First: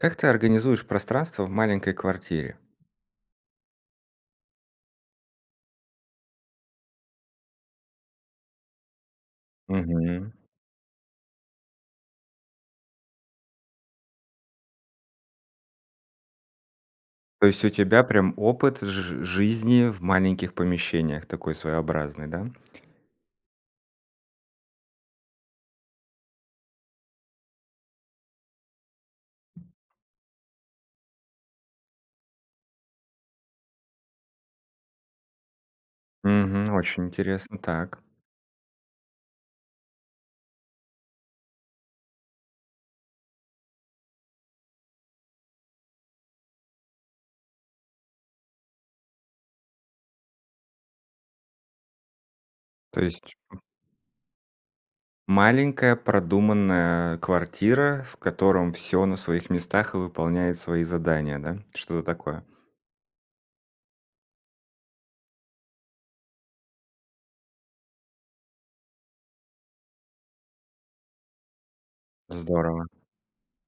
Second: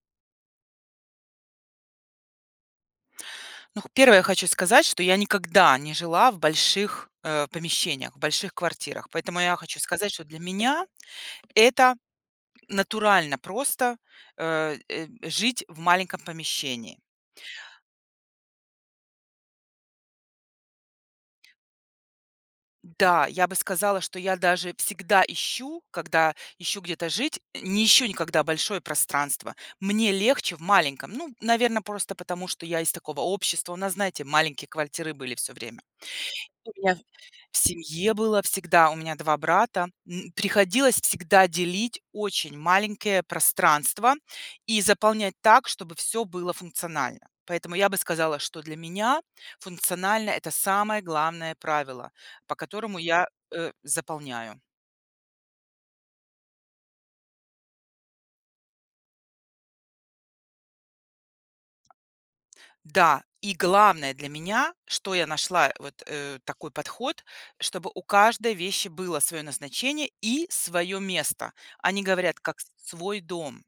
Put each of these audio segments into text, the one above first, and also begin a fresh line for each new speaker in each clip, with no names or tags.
Как ты организуешь пространство в маленькой квартире?
Ну х первое, я хочу сказать, что я никогда не жила в больших, э, помещениях, в больших квартирах. Поэтому я хочу сказать, что
Мгм.
для меня это натурально просто, э э э, жить в маленьком помещении.
То есть у тебя прям опыт жи жизни в маленьких помещениях такой своеобразный, да?
Да, я бы сказала, что я даже всегда ищу, когда ищу где-то жить, э, не ищу никогда большое пространство. Мне легче в маленьком, ну, наверно, просто потому, что я из такого общества. У нас, знаете, маленькие квартиры были всё время. И у
Мгм,
меня
очень
в
интересно. Так.
семье было всегда- у меня 2 брата- м, приходилось всегда делить очень маленькие пространства и заполнять так, чтобы всё было функционально. Поэтому я бы сказала, что для меня функционально- это самое главное правило, по которому
То
я,
есть м
э, заполняю.
Маленькая продуманная квартира, в котором всё на своих местах и выполняет свои задания, да? Что-то такое.
Да, и главное для меня, что я нашла вот, э, такой подход, чтобы у каждой вещи было свое назначение и свое место. Они говорят, как с
Здорово.
свой дом.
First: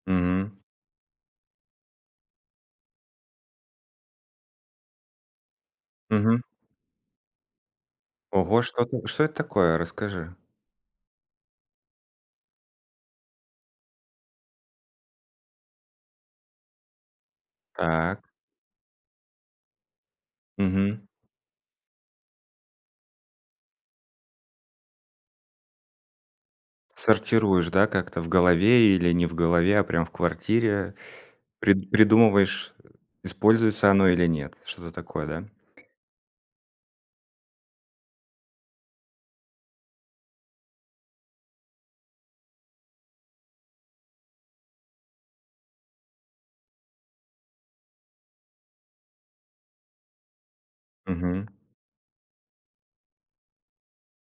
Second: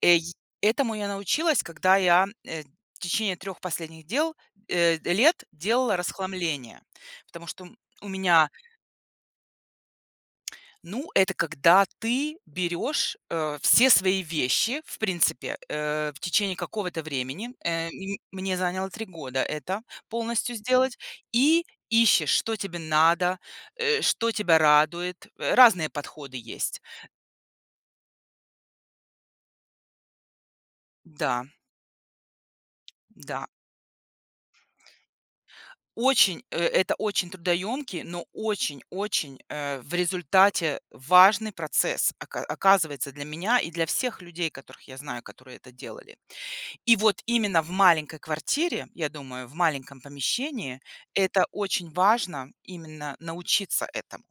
Эй
Мгм.
этому я научилась, когда я, э, в течение 3 последних дел, э, лет делала
Мгм.
расхламление. Потому что у м у меня
Ого, что-то что это такое? Расскажи.
Ну, это когда ты берешь, э, все свои вещи, в принципе, э, в течение какого-то времени- э, м
Так.
мне заняло 3 года это полностью сделать-
Мгм.
и ищешь, что тебе надо, э, что тебя радует. Э, разные подходы есть.
Сортируешь, да, как-то в голове или не в голове, а прям в квартире
Да.
при придумываешь,
Да.
используется оно или нет, что-то такое, да?
Очень, э, это очень трудоемкий, но очень-очень, э, в результате, важный процесс, ока оказывается, для меня и для всех людей, которых я знаю, которые это делали. И вот именно в маленькой квартире, я думаю, в маленьком помещении это
Мгм.
очень важно- именно научиться этому.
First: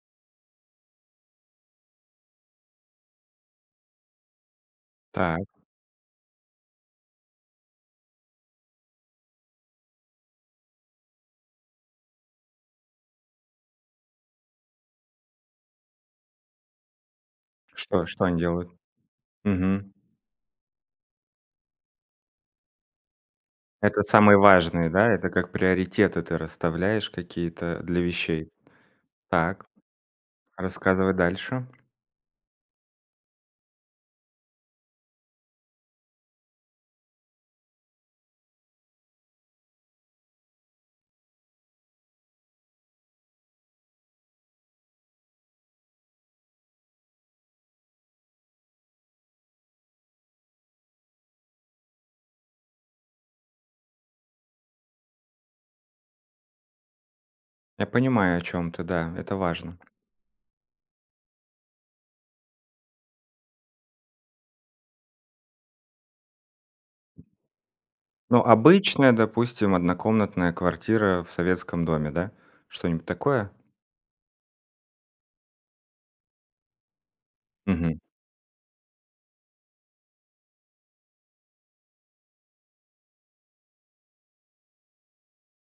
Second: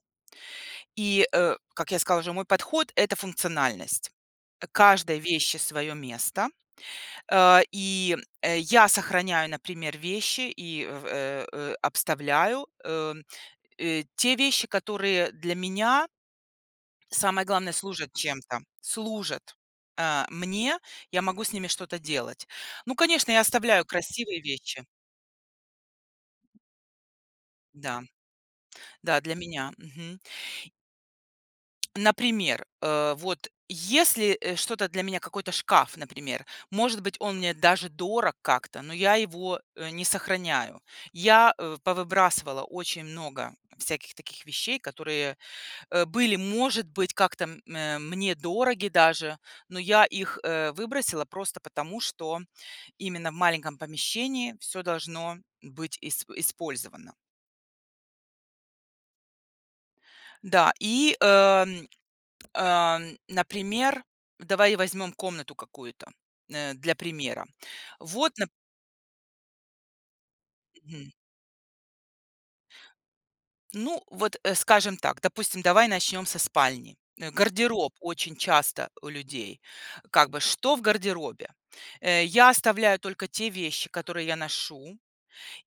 И, э, как я сказала уже, мой подход- это функциональность. Э, каждой
Так.
вещи свое место. А, и, э, я сохраняю, например, вещи и в э э, обставляю, эм, э, те вещи, которые для меня самое главное,
Что
служат
что они
чем-то,
делают?
служат,
Мгм.
а, мне. Я могу с ними что-то делать. Ну, конечно, я оставляю
Это самые
красивые вещи.
важные, да, это как приоритеты ты расставляешь какие-то для
Да,
вещей.
да, для
Так.
меня. Мгм.
Рассказывай дальше.
Например, э, вот если, э, что-то для меня, какой-то шкаф, например, может быть, он мне даже дорог как-то, но я его, э, не сохраняю. Я, э, повыбрасывала очень много всяких таких вещей, которые, э, были, может быть, как-то, м, а, мне дороги даже, но я их, э, выбросила просто потому, что именно в маленьком помещении всё должно быть исп использовано.
Я понимаю, о чём ты. Да, это важно.
Да, и, эм, ам, например, давай возьмем комнату какую-то, э, для примера. Вот,
Ну,
нап
обычная, допустим, однокомнатная
Мгм.
квартира в советском доме, да? Что-нибудь такое?
Ну вот, а, скажем так. Допустим, давай начнем со спальни. Э, гардероб
Мгм.
очень часто у людей. Как бы что в гардеробе? Э, я оставляю только те вещи, которые я ношу.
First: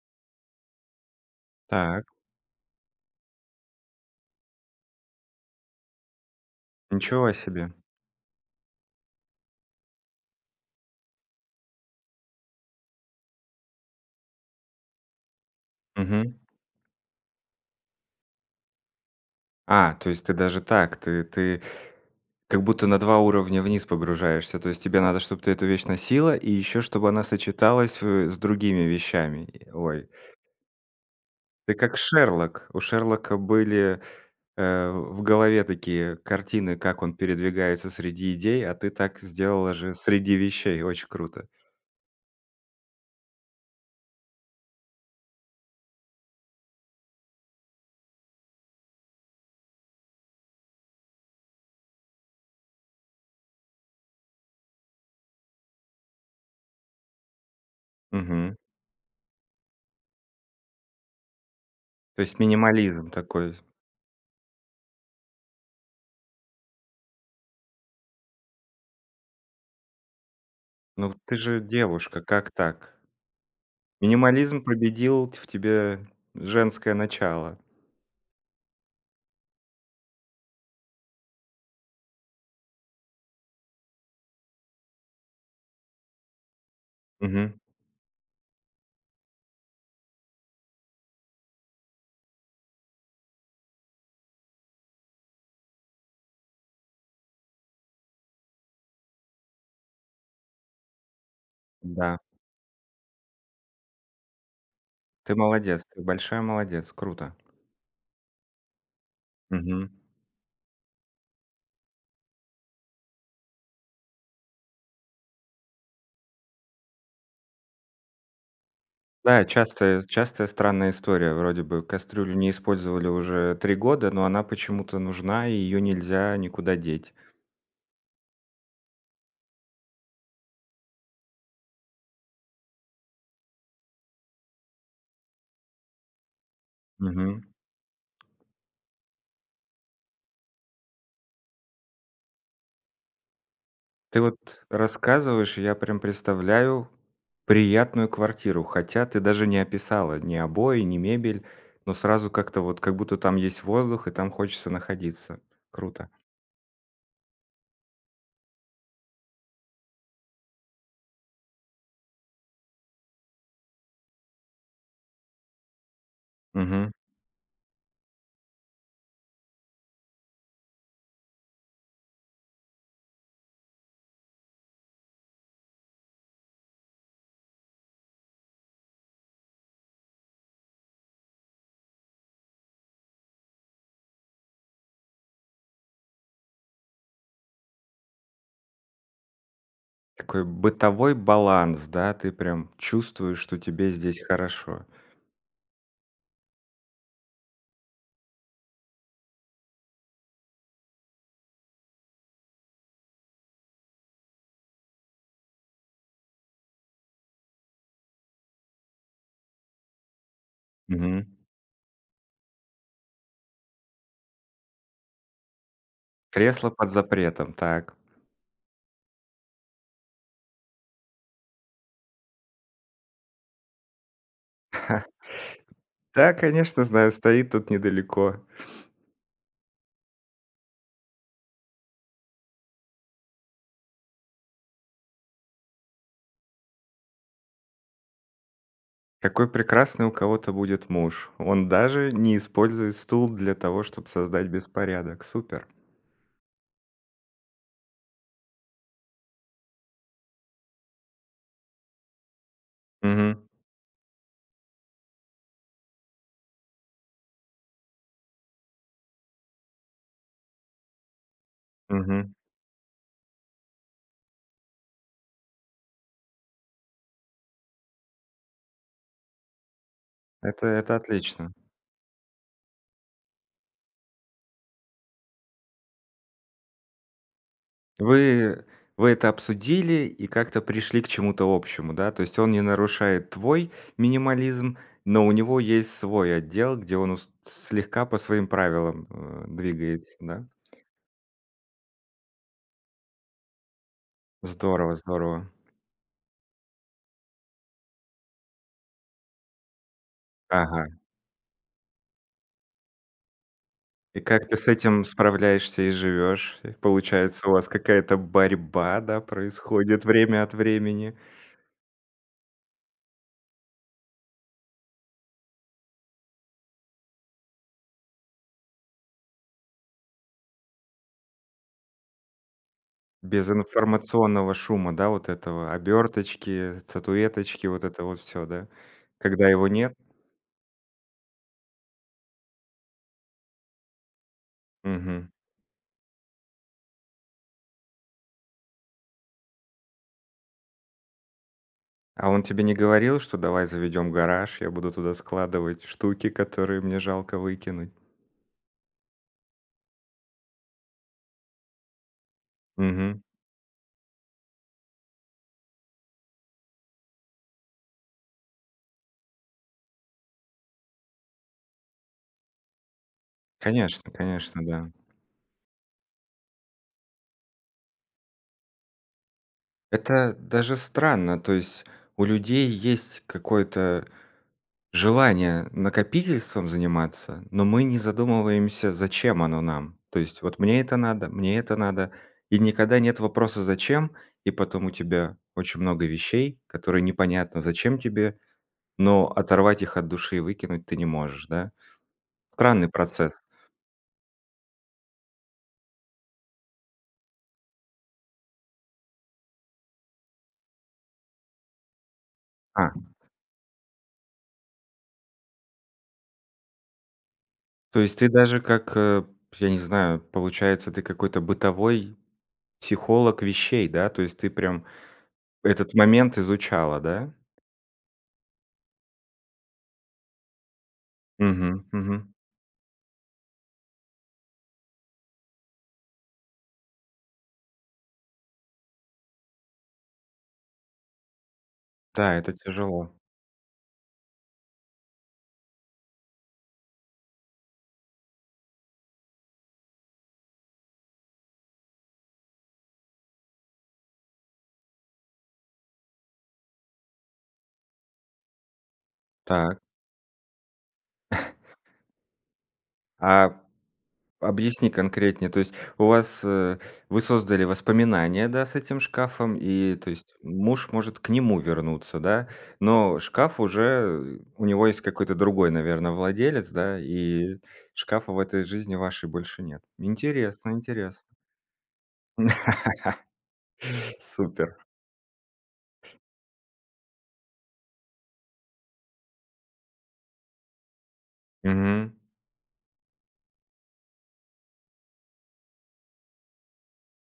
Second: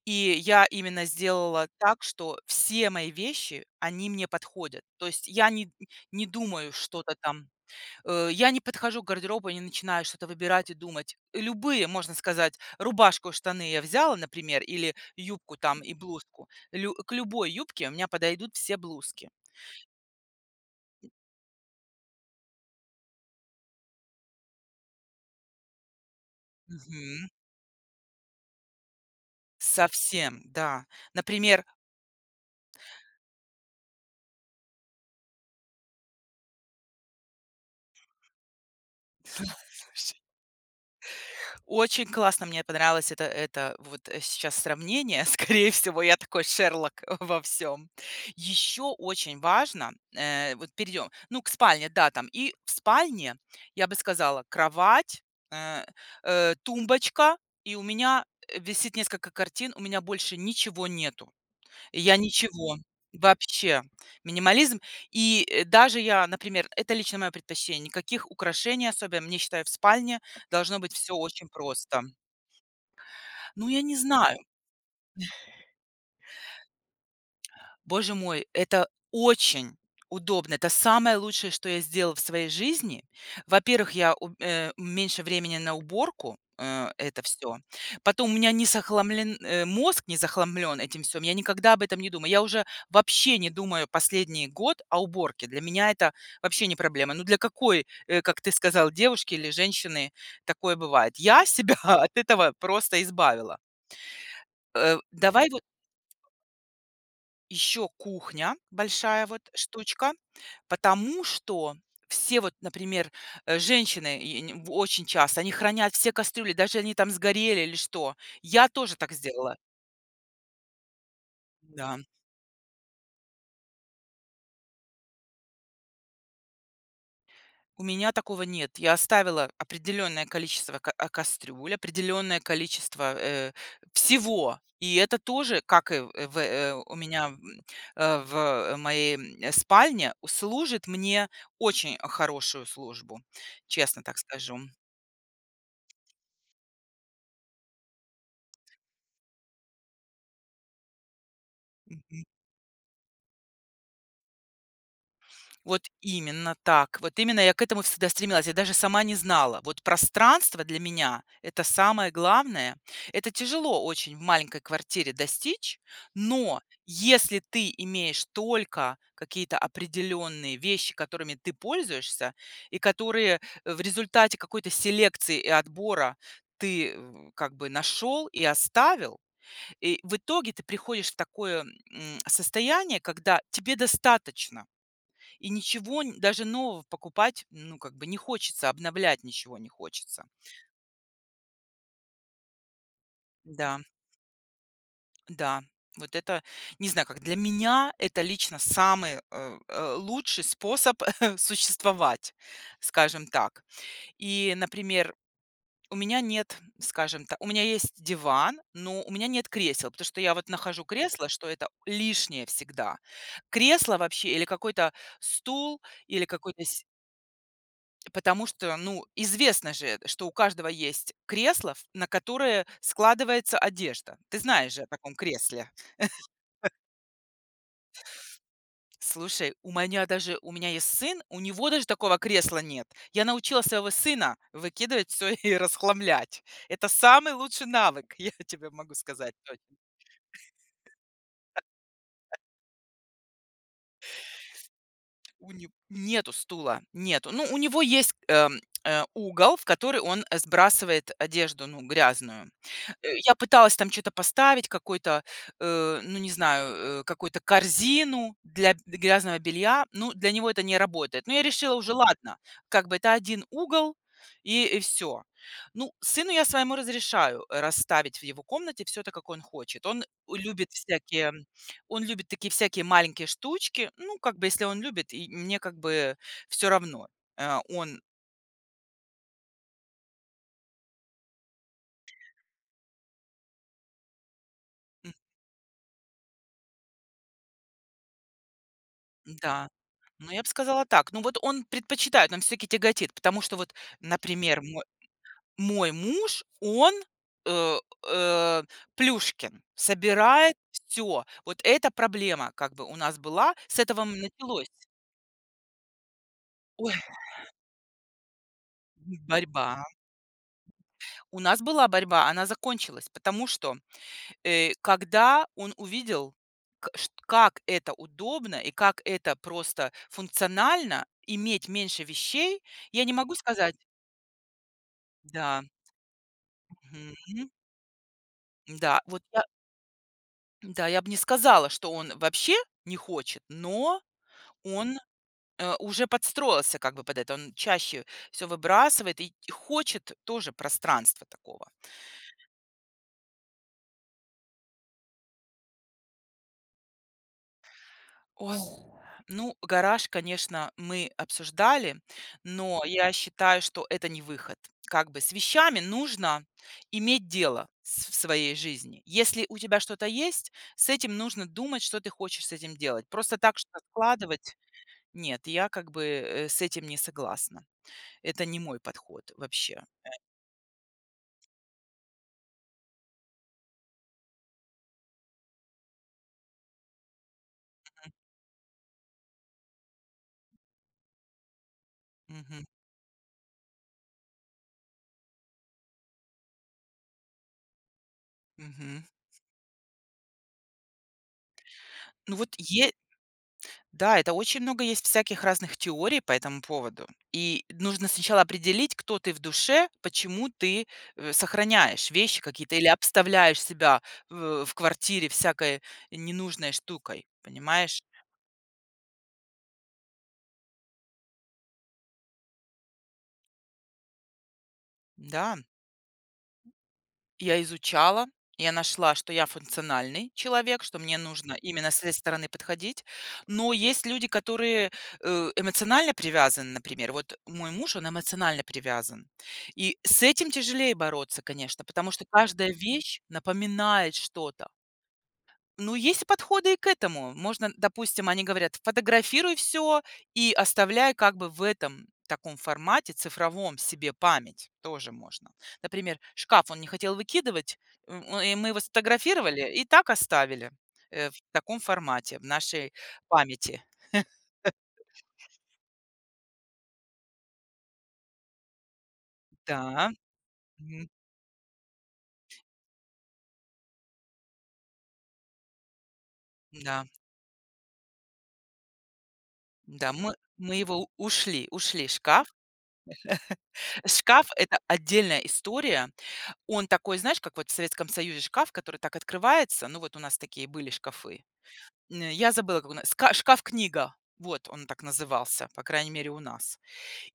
И я именно сделала так,
Так.
что все мои вещи- они мне подходят. То есть я не не думаю что-то
Ничего
там.
себе!
Э, я не подхожу к гардеробу и не начинаю что-то выбирать и думать. Любые, можно сказать, рубашку, штаны я взяла, например, или юбку там и
Мгм.
блузку. Лю к любой юбке у меня подойдут все блузки.
А, то есть ты даже так. Ты ты как будто на 2 уровня вниз погружаешься, то есть тебе надо, чтоб ты эту вещь носила, и ещё чтобы она
Мгм.
сочеталась, э, с другими вещами? Ой.
Совсем, да. Например
Ты как Шерлок. У Шерлока были, э, в в голове такие картины, как он передвигается
Слу
среди идей, а ты так сделала же
слушай
среди вещей. Очень круто.
Очень классно, мне понравилось это это вот сейчас сравнение. Скорее всего, я такой Шерлок во всём. Еще очень важно- э, вот перейдем, ну, к спальне, да, там. И в спальне, я бы сказала, кровать, э э, тумбочка, и у меня,
Мгм.
э, висит несколько картин, у меня больше ничего нету. И я
То есть
ничего.
минимализм такой.
Вообще. Минимализм. И, э, даже я, например, это лично мое предпочтение, никаких украшений особенно. Мне, считаю, в спальне должно быть
Ну
всё
ты
очень
же
просто.
девушка, как так?
Ну, я не знаю.
Минимализм победил т в тебе женское начало.
Боже мой, это очень удобно! Это самое лучшее, что я сделала в своей жизни. Во-первых, я у а, у меньше времени на уборку, а, это всё.
Мгм.
Потом у меня не захламлен, а, мозг не захламлён этим всём. Я никогда об этом не думаю. Я уже вообще не думаю последний год о уборке. Для меня это вообще не проблема. Ну для какой, э, как ты сказал, девушки или женщины такое бывает? Я себя от
Да.
этого просто избавила. Э,
Ты
давай вот
молодец! Ты большая молодец! Круто!
Еще кухня, большая вот
Мгм.
штучка. Потому что все, вот, например, э, женщины и и они в очень часто они хранят все кастрюли, даже они, там, сгорели или что. Я тоже так
Да,
сделала.
частая частая странная история. Вроде бы
Да.
кастрюлю не использовали уже 3 года, но она почему-то нужна, и ее нельзя никуда деть.
У меня такого нет. Я оставила определённое количество, ка а, кастрюль, определённое количество, э, всего. И это тоже, как и в в, э, у меня,
Мгм.
м, а, в моей, м, спальне, у служит мне очень хорошую службу. Честно так
Ты вот
скажу.
рассказываешь, и я прям представляю приятную квартиру, хотя ты даже не описала ни обои, ни мебель. Но
Мгм.
сразу как-то вот, как будто, там есть воздух, и там хочется находиться.
Вот
Круто.
именно так. Вот именно я к этому всегда стремилась, я даже сама не знала. Вот пространство для меня- это самое главное. Это тяжело очень в маленькой квартире достичь. Но
Мгм.
если ты имеешь только какие-то определенные вещи, которыми ты пользуешься, и которые в результате какой-то селекции и отбора ты в как бы нашел и оставил. И, в итоге, ты приходишь в такое, м, состояние, когда тебе достаточно. И ничего н даже нового покупать, ну, как бы не хочется, обновлять ничего не хочется.
Такой бытовой баланс, да? Ты прям чувствуешь, что
Да.
тебе здесь хорошо.
Да, вот это, не знаю, как. Для меня это лично самый, э, э, лучший способ существовать, скажем так. И, например, у меня нет, скажем та у меня есть диван, но у меня нет кресел, потому что я вот нахожу
Мгм.
кресло, что это лишнее всегда. Кресло вообще, или какой-то стул, или какой-то
Кресло
си
под запретом, так.
Потому что, ну, известно же, э, что у каждого есть кресло, в на которое складывается одежда. Ты знаешь же о таком кресле.
Да, конечно, знаю, стоит тут недалеко.
Слушай, у маня даже у меня есть сын, у него даже такого кресла нет. Я научила своего сына выкидывать всё и расхламлять. Это самый лучший навык, я тебе могу сказать
Какой
то
прекрасный у кого-то будет муж. Он даже не использует стул для того, чтоб создать беспорядок.
У
Супер!
не нету стула, нету. Ну, у него есть, эм, э, угол, в который он, э, сбрасывает одежду, ну, грязную. Э, я
Мгм.
пыталась там чё-то поставить, какой-то, э, ну, не знаю, э, какую-то корзину для д грязного белья. Ну, для него это не работает. Но я решила уже:
Мгм.
ладно как бы это 1 угол и и всё. Ну, сыну я своему разрешаю расставить в его комнате всё так, как он хочет. Он
Это
любит
это
всякие
отлично.
он любит такие всякие маленькие штучки. Ну, как бы если он любит, и мне как бы всё равно. Э, он
Вы вы это обсудили и как-то пришли к чему-то общему, да? То есть он не нарушает твой минимализм,
М.
но у него есть свой отдел, где он ус слегка по своим правилам, э,
Н-да,
двигается,
ну я б
да?
сказала так. Ну вот он предпочитает, он всё-таки тяготит. Потому что вот, например, мой
Здорово здорово.
мой муж- он э, э, Плюшкин. Собирает
Ага.
всё. Вот эта проблема как бы у нас была, с этого, м,
И как ты с
началось.
этим справляешься и живешь? Э,
Ой.
получается, у вас какая-то борьба,
М,
да,
борьба.
происходит время от времени?
У нас была борьба. Она закончилась, потому что, э, когда он увидел, к шт как это удобно и как это просто функционально- иметь меньше вещей. Я не могу
Без
сказать
информационного шума, да, вот
Да.
этого? Оберточки,
Мгм.
статуэточки, вот это вот всё, да?
Да, вот я
Когда его нет.
Да, я б не сказала, что он вообще не хочет, но он,
Мгм.
э, уже подстроился как бы под это. Он чаще всё выбрасывает и хочет тоже пространства такого.
А он тебе не говорил, что: "Давай заведем гараж, я буду туда складывать штуки, которые мне жалко выкинуть"?
Ой. Ну, гараж, конечно, мы обсуждали. Но я
Мгм.
считаю, что это не выход. Как бы с вещами нужно иметь дело в с в своей жизни. Если у тебя что-то есть, с этим нужно думать, что ты хочешь с этим делать. Просто так что-то
Конечно
складывать?
конечно, да.
Нет я как бы, э, с этим не согласна. Это не мой подход вообще.
Это даже странно, то есть у людей есть какое-то желание накопительством заниматься, но мы не
Мгм.
задумываемся, зачем оно нам. То есть вот мне это надо, мне это надо- и
Мгм.
никогда нет вопроса: зачем? И потом у тебя очень много вещей, которые непонятно, зачем тебе,
Мгм.
но оторвать их от души и выкинуть ты не можешь, да?
Ну вот
Странный
е
процесс.
Да, это очень много есть всяких разных теорий по этому поводу. И нужно сначала определить, кто ты в душе, почему ты, э, сохраняешь вещи какие-то или
А.
обставляешь себя в в квартире всякой ненужной штукой,
То
понимаешь?
есть ты даже как, а, п я не знаю, получается, ты какой-то бытовой психолог вещей, да? То есть ты прям
Да.
этот момент изучала, да?
Я изучала. Я нашла, что я- функциональный человек, что мне нужно
Мгм,
именно с этой
мгм.
стороны подходить. Но есть люди, которые, э, эмоционально привязаны, например. Вот мой муж- он эмоционально привязан. И с этим тяжелее бороться, конечно, потому что
Да, это
каждая
тяжело.
вещь напоминает что-то. Ну, есть и подходы и к этому. Можно, допустим, они говорят: фотографируй всё и оставляй как бы в этом, таком формате цифровом себе память. Тоже можно. Например, шкаф он не хотел выкидывать, у и мы его сфотографировали,
Так.
и так оставили, э, в таком формате в нашей
А
памяти.
объясни конкретнее. То есть у вас, э, вы создали воспоминания, да, с этим шкафом? И
Да.
то есть муж
Мгм.
может к нему вернуться, да? Но шкаф уже, э, у него есть какой-то другой, наверно, владелец, да,
М-да.
и шкафа в этой жизни вашей больше нет.
Да. Мы
Интересно
мы его у
интересно.
ушли ушли. Шкаф шкаф— это
Супер.
отдельная история. Он такой, знаешь, как вот в Советском Союзе шкаф, который так открывается, ну, вот у нас такие были шкафы.
Мгм.
М, я забыла, как у нас ска шкаф-книга. Вот, он так назывался, по крайней мере, у нас.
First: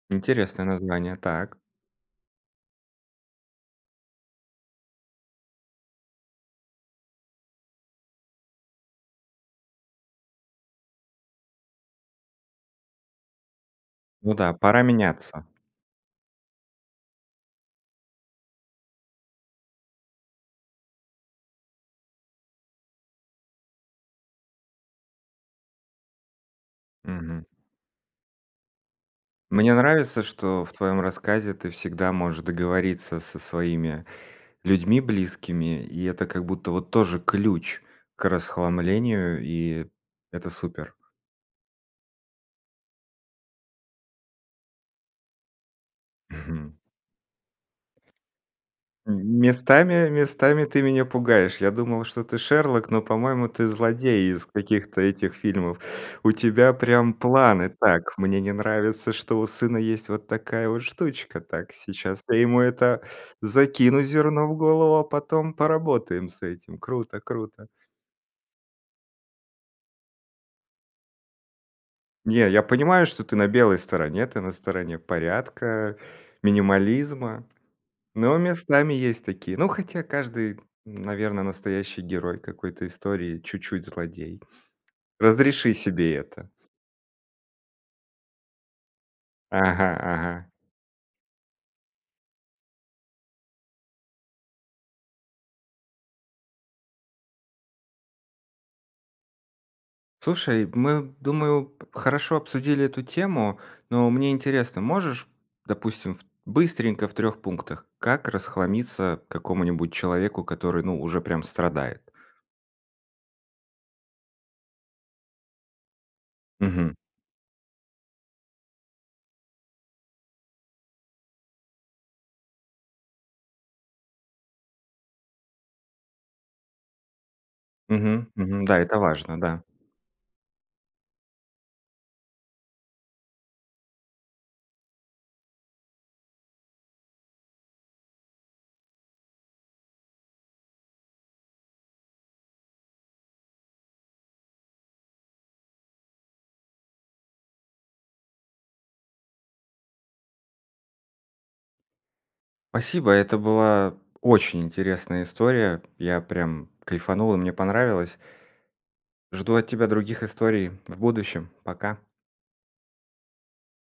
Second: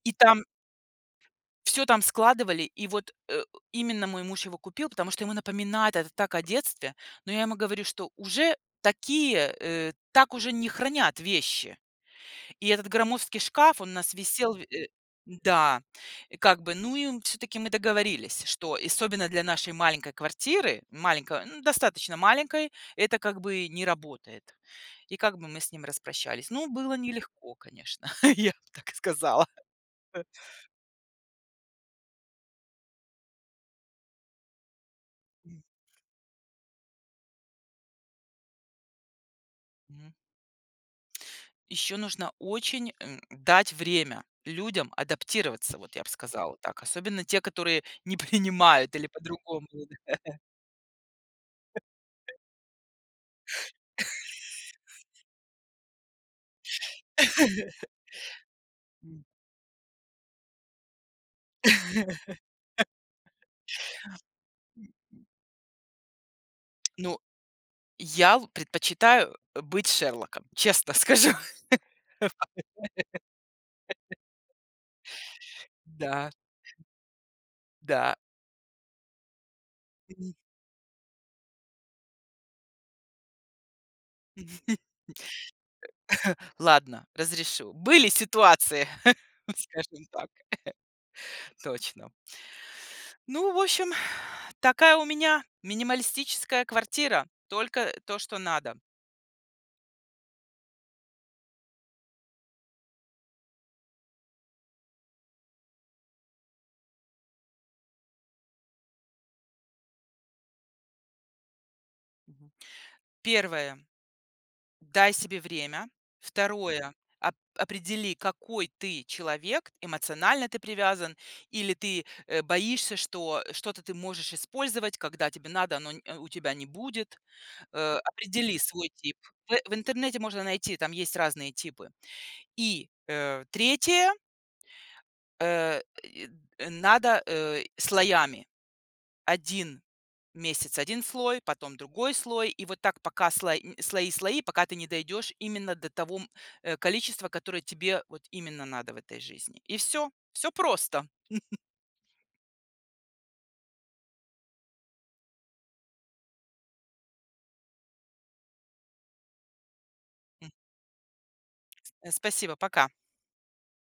И там
Интересное название, так.
всё там складывали. И вот, э, именно мой муж его купил, потому что ему напоминает это так о детстве. Но я ему говорю, что уже такие, э, так уже не хранят вещи. И этот громоздкий шкаф, он у нас
Ну да,
висел в
пора
э
меняться.
Да. И как бы, ну, и мы, всё-таки, мы договорились, что, особенно для нашей маленькой квартиры, маленькой, ну, достаточно маленькой, это как бы не работает. И как бы мы с ним распрощались. Ну, было
Мгм.
нелегко, конечно, я бы так сказала.
Мне нравится, что в твоем рассказе ты всегда можешь договориться со своими людьми
М.
близкими, и это, как будто, вот тоже ключ к расхламлению. И
Мгм.
это супер.
Еще нужно очень, эм, дать время людям адаптироваться, вот я бы сказала
Мгм.
так. Особенно те, которые не принимают, или
М
по-другому. [unintelligible]
местами местами ты меня пугаешь. Я думал, что ты- Шерлок, но, по-моему, ты- злодей из каких-то этих фильмов. У тебя прям планы: "Так, мне не нравится,
М.
что у сына есть вот такая вот штучка. Так, сейчас я ему, это, закину зерно в
М
голову, а
м.
потом поработаем с этим".
Ну,
Круто круто.
я л предпочитаю, э, быть Шерлоком, честно скажу.
Не, я понимаю, что ты на белой стороне, ты на стороне порядка,
Да.
минимализма,
Да.
но местами есть такие. Ну, хотя каждый, наверно, настоящий герой какой-то истории чуть-чуть злодей.
Э.
Разреши себе это!
Ладно, разрешу. Были ситуации,
Ага
скажем так.
ага.
Точно. Ну, в общем, такая у меня минималистическая квартира. Только то, что надо.
Слушай, мы, думаю, п хорошо обсудили эту тему, но мне интересно: можешь, допустим, в быстренько, в 3 пунктах, как расхламиться какому-нибудь человеку, который, ну, уже прям страдает?
Мгм. 1 - дай себе время. 2 -
Мгм.
оп определи, какой ты человек. Эмоционально ты привязан или ты, а, боишься, что что-то ты можешь использовать, когда тебе надо, но н у тебя не будет. Э,
Мгм
определи
мгм. Да,
свой
это
тип.
важно,
В
да.
в интернете можно найти, там есть разные типы. И, э, 3 э, и надо, э, слоями: 1 месяц- 1 слой, потом другой слой, и вот так, пока сло нь слои слои, пока ты не дойдешь именно до того, м, э, количества, которое тебе вот именно надо в этой жизни. И всё. Всё просто.
Спасибо. Это была очень интересная история, я прям кайфанул и мне понравилось. Жду от тебя других
М.
историй в будущем, пока!
Э, спасибо. Пока.